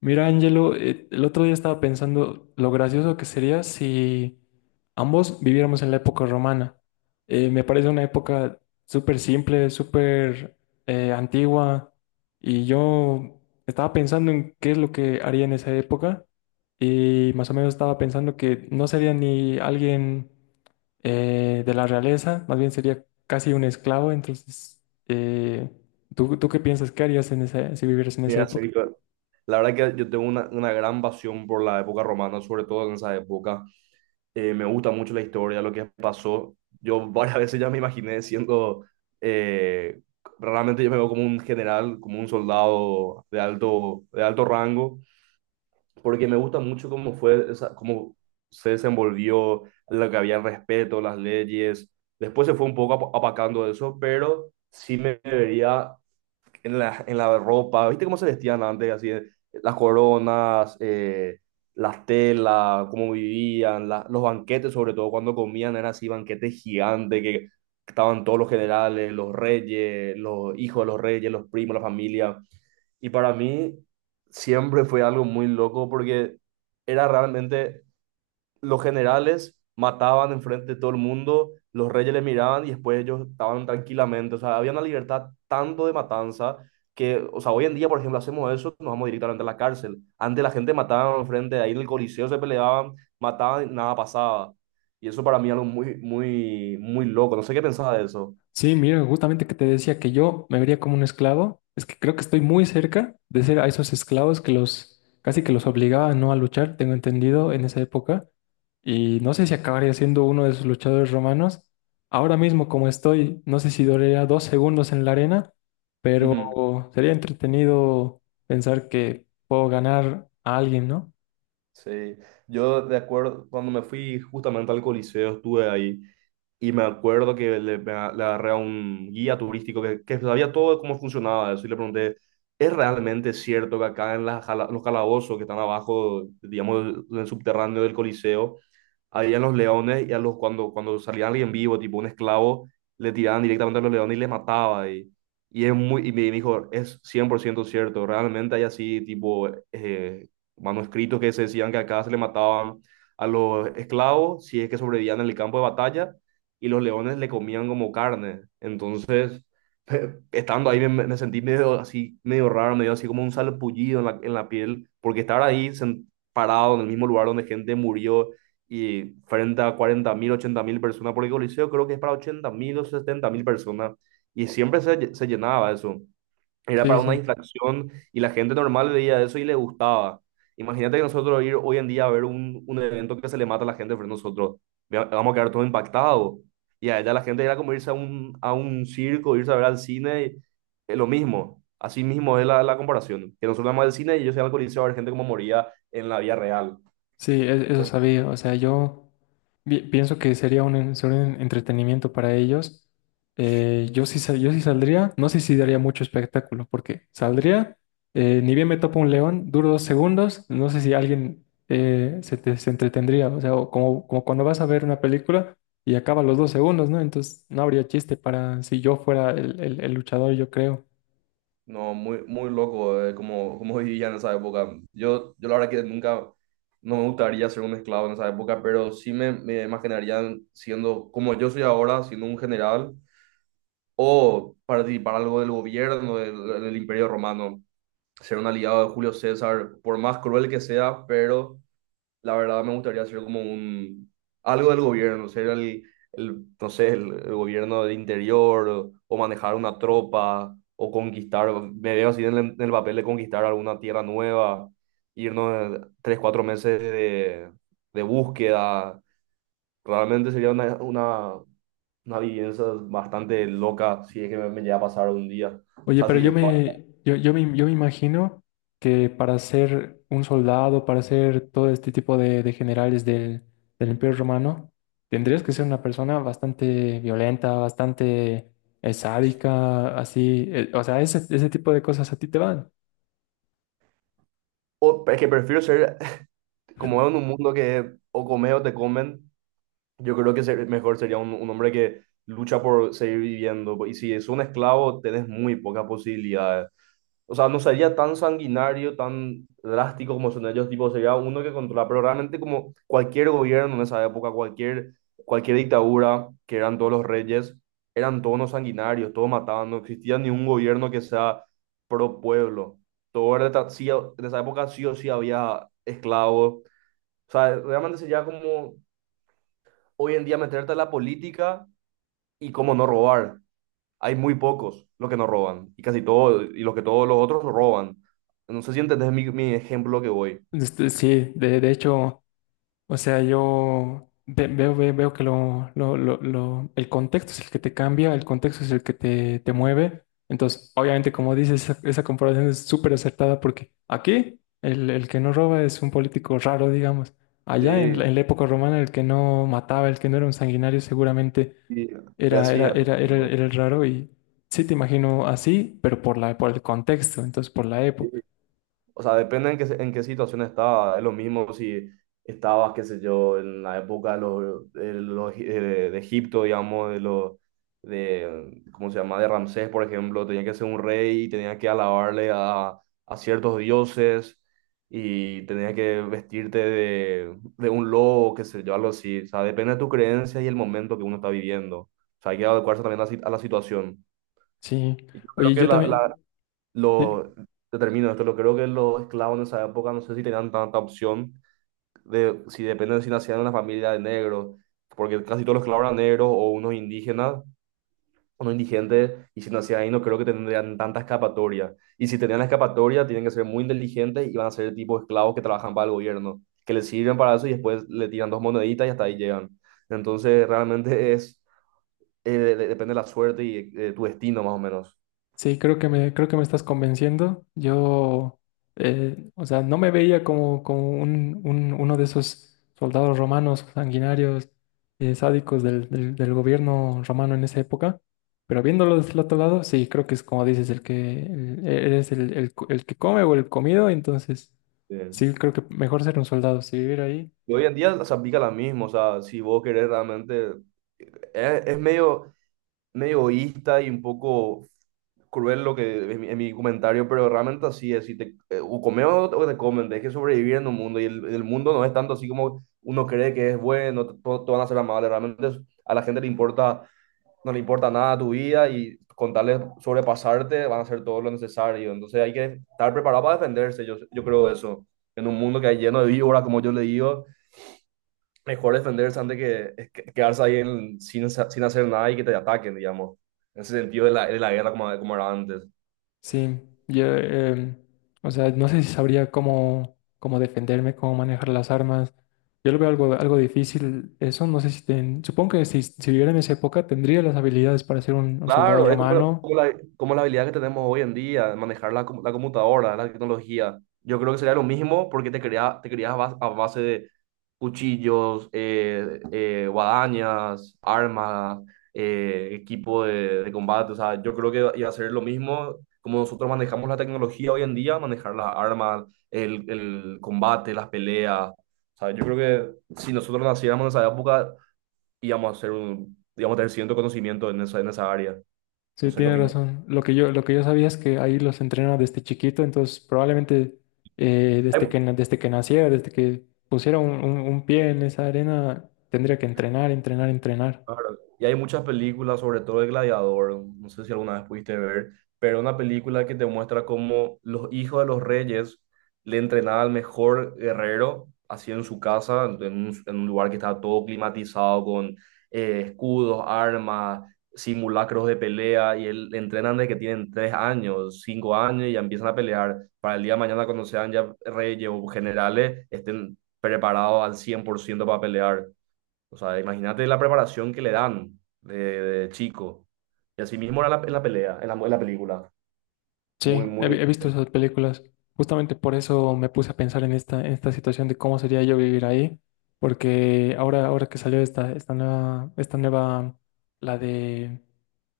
Mira, Angelo, el otro día estaba pensando lo gracioso que sería si ambos viviéramos en la época romana. Me parece una época súper simple, súper antigua, y yo estaba pensando en qué es lo que haría en esa época, y más o menos estaba pensando que no sería ni alguien de la realeza, más bien sería casi un esclavo. Entonces, eh, ¿Tú qué piensas que harías en esa, si vivieras en Sí, esa así época? que la verdad que yo tengo una gran pasión por la época romana, sobre todo en esa época. Me gusta mucho la historia, lo que pasó. Yo varias veces ya me imaginé siendo, eh, realmente yo me veo como un general, como un soldado de alto rango, porque me gusta mucho cómo fue, esa, cómo se desenvolvió, lo que había el respeto, las leyes. Después se fue un poco apacando eso, pero sí me vería en la ropa. ¿Viste cómo se vestían antes? Así, las coronas, las telas, cómo vivían, los banquetes, sobre todo cuando comían, eran así banquetes gigantes que estaban todos los generales, los reyes, los hijos de los reyes, los primos, la familia. Y para mí siempre fue algo muy loco porque era realmente los generales mataban enfrente de todo el mundo, los reyes le miraban y después ellos estaban tranquilamente. O sea, había una libertad tanto de matanza que, o sea, hoy en día, por ejemplo, hacemos eso, nos vamos directamente a la cárcel. Antes la gente mataba enfrente, de ahí en el Coliseo se peleaban, mataban y nada pasaba. Y eso para mí es algo muy, muy, muy loco. No sé qué pensaba de eso. Sí, mira, justamente que te decía que yo me vería como un esclavo, es que creo que estoy muy cerca de ser a esos esclavos que los casi que los obligaban no a luchar, tengo entendido en esa época, y no sé si acabaría siendo uno de esos luchadores romanos. Ahora mismo como estoy, no sé si duraría dos segundos en la arena, Ujú. pero sería entretenido pensar que puedo ganar a alguien, ¿no? Sí, yo de acuerdo, cuando me fui justamente al Coliseo, estuve ahí. Y me acuerdo que le agarré a un guía turístico que sabía todo de cómo funcionaba eso y le pregunté, ¿es realmente cierto que acá en, los calabozos que están abajo, digamos, en el subterráneo del Coliseo, habían los leones y a los, cuando salía alguien vivo, tipo un esclavo, le tiraban directamente a los leones y les mataba? Y me dijo, es 100% cierto, realmente hay así, tipo, manuscritos que se decían que acá se le mataban a los esclavos si es que sobrevivían en el campo de batalla y los leones le comían como carne. Entonces, estando ahí me sentí medio así, medio raro, medio así como un salpullido en la, piel, porque estar ahí parado en el mismo lugar donde gente murió y frente a 40.000, 80.000 personas, porque el Coliseo creo que es para 80.000 o 70.000 personas, y siempre se llenaba eso. Era Sí, para una sí. distracción y la gente normal veía eso y le gustaba. Imagínate que nosotros ir hoy en día a ver un evento que se le mata a la gente frente a nosotros. Vamos a quedar todos impactados. Y a ella la gente era como irse a un, circo, irse a ver al cine, es lo mismo. Así mismo es la comparación. Que nosotros vamos al cine y ellos iban al coliseo a ver gente como moría en la vida real. Sí, eso sabía. O sea, yo pienso que sería un, sería un entretenimiento para ellos. Yo sí, yo sí saldría, no sé si daría mucho espectáculo, porque saldría, ni bien me topo un león, duro dos segundos, no sé si alguien se entretendría. O sea, o como, como cuando vas a ver una película y acaba los dos segundos, ¿no? Entonces no habría chiste para si yo fuera el, el luchador, yo creo. No, muy, muy loco, como vivía en esa época. Yo la verdad que nunca, no me gustaría ser un esclavo en esa época, pero sí me imaginaría siendo, como yo soy ahora, siendo un general, o participar algo del gobierno del Imperio Romano, ser un aliado de Julio César, por más cruel que sea, pero la verdad me gustaría ser como un algo del gobierno, ser el no sé, el gobierno del interior o, manejar una tropa o conquistar, me veo así en el papel de conquistar alguna tierra nueva, irnos 3, 4 meses de búsqueda. Realmente sería una, una vivencia bastante loca si es que me llega a pasar un día. O Oye, sea, pero si, yo me imagino que para ser un soldado, para ser todo este tipo de generales del, del Imperio Romano, tendrías que ser una persona bastante violenta, bastante sádica, así. O sea, ese tipo de cosas a ti te van. Es que prefiero ser, como veo en un mundo que o comes o te comen. Yo creo que mejor sería un hombre que lucha por seguir viviendo. Y si es un esclavo, tenés muy pocas posibilidades. O sea, no sería tan sanguinario, tan drástico como son ellos, tipo, sería uno que controla, pero realmente como cualquier gobierno en esa época, cualquier dictadura, que eran todos los reyes, eran todos unos sanguinarios, todos mataban, no existía ni un gobierno que sea pro pueblo. Todo era, sí, en esa época sí o sí había esclavos. O sea, realmente sería como hoy en día meterte a la política y cómo no robar. Hay muy pocos los que no roban y casi todos, y los que todos los otros roban. No sé si entendés mi ejemplo que voy. Este, sí, de hecho. O sea, yo veo, veo, que lo, el contexto es el que te cambia, el contexto es el que te mueve. Entonces, obviamente, como dices, esa comparación es súper acertada porque aquí el que no roba es un político raro, digamos. Allá Sí, en la época romana, el que no mataba, el que no era un sanguinario, seguramente y, y era, así. Así. era el raro. Y sí te imagino así, pero por la, por el contexto, entonces por la época. O sea, depende en qué, en qué situación estaba. Es lo mismo si estabas, qué sé yo, en la época de, de Egipto, digamos, de los, de, ¿cómo se llama? De Ramsés, por ejemplo, tenía que ser un rey y tenía que alabarle a, ciertos dioses y tenía que vestirte de un lobo, qué sé yo, algo así. O sea, depende de tu creencia y el momento que uno está viviendo. O sea, hay que adecuarse también a la si- a la situación. Sí. Y yo creo Oye, que yo la, también. ¿Sí? lo, te termino esto, lo creo que los esclavos en esa época no sé si tenían tanta opción de si dependen de si nacían en una familia de negros, porque casi todos los esclavos eran negros o unos indígenas, unos indigentes, y si nacían ahí no creo que tendrían tanta escapatoria. Y si tenían la escapatoria, tienen que ser muy inteligentes y van a ser el tipo de esclavos que trabajan para el gobierno, que les sirven para eso y después le tiran dos moneditas y hasta ahí llegan. Entonces realmente depende de la suerte y tu destino más o menos. Sí, creo que me estás convenciendo. Yo, o sea, no me veía como, como un, uno de esos soldados romanos sanguinarios, sádicos del, del gobierno romano en esa época. Pero viéndolo desde el otro lado, sí, creo que es como dices, el que eres el, el que come o el comido, entonces Sí. sí, creo que mejor ser un soldado. Si vivir ahí, Y hoy en día se aplica la misma. O sea, si vos querés realmente, es medio, medio egoísta y un poco cruel lo que en mi, comentario, pero realmente así es, si o comes o te comen, tenés que sobrevivir en un mundo y el mundo no es tanto así como uno cree que es bueno, todos van a ser amables, realmente a la gente le importa, no le importa nada tu vida y con tal de sobrepasarte van a hacer todo lo necesario, entonces hay que estar preparado para defenderse, yo creo eso, en un mundo que hay lleno de víboras, como yo le digo. Mejor defenderse antes que quedarse ahí sin hacer nada y que te ataquen, digamos. En ese sentido de la, guerra como era antes. sí, yo, o sea, no sé si sabría cómo, cómo defenderme, cómo manejar las armas. Yo lo veo algo, algo difícil. Eso no sé si supongo que si, si viviera en esa época tendría las habilidades para ser un soldado Claro, es como la, romano. como la, como la habilidad que tenemos hoy en día, manejar la, la computadora, la tecnología. Yo creo que sería lo mismo porque te creas a base, de cuchillos, guadañas, armas, equipo de, combate. O sea, yo creo que iba a ser lo mismo como nosotros manejamos la tecnología hoy en día, manejar las armas, el combate, las peleas. O sea, yo creo que si nosotros naciéramos en esa época, íbamos a ser un, íbamos a tener cierto conocimiento en esa área. No Sí, sé qué tiene opinas. razón. Lo que yo sabía es que ahí los entrena desde chiquito, entonces probablemente desde Hay- que, desde que naciera, desde que pusiera un, un pie en esa arena, tendría que entrenar, entrenar, entrenar. claro, y hay muchas películas, sobre todo de Gladiador. No sé si alguna vez pudiste ver, pero una película que te muestra cómo los hijos de los reyes le entrenaban al mejor guerrero, así en su casa, en un lugar que estaba todo climatizado con escudos, armas, simulacros de pelea, y él, le entrenan desde que tienen 3 años, 5 años, y ya empiezan a pelear para el día de mañana cuando sean ya reyes o generales, estén preparados al 100% para pelear. O sea, imagínate la preparación que le dan de, chico. Y así mismo era en la pelea, en la película. Muy, Sí, he, muy... he visto esas películas. Justamente por eso me puse a pensar en esta situación de cómo sería yo vivir ahí, porque ahora, ahora que salió esta, esta nueva, la de,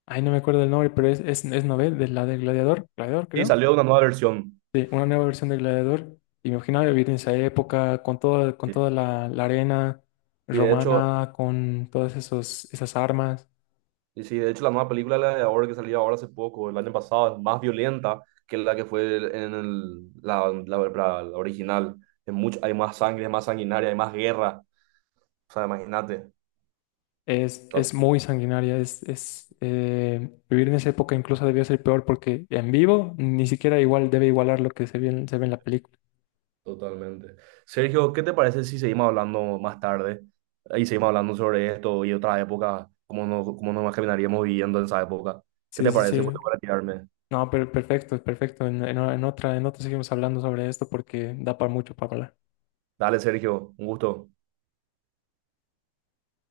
ay, no me acuerdo el nombre, pero es novel, de la de Gladiador, Gladiador Sí, creo. salió una nueva versión. Sí, una nueva versión de Gladiador. Y me imaginaba vivir en esa época con todo, con Sí. toda la, la arena Y de hecho, romana, con todas esos, esas armas. de hecho, la nueva película, la de ahora que salió ahora hace poco, el año pasado, es más violenta que la que fue el- en el- la- la original. Es mucho, hay más sangre, es más sanguinaria, hay más guerra. O sea, imagínate. Es muy sanguinaria, es, vivir en esa época incluso debió ser peor porque en vivo ni siquiera igual debe igualar lo que se ve en la película. Totalmente. Sergio, ¿qué te parece si seguimos hablando más tarde y seguimos hablando sobre esto y otras épocas, cómo cómo nos imaginaríamos viviendo en esa época? ¿Qué Sí, te sí, parece? Voy sí. a retirarme. No, pero perfecto, perfecto. En, en otra seguimos hablando sobre esto porque da para mucho para hablar. Dale, Sergio, un gusto.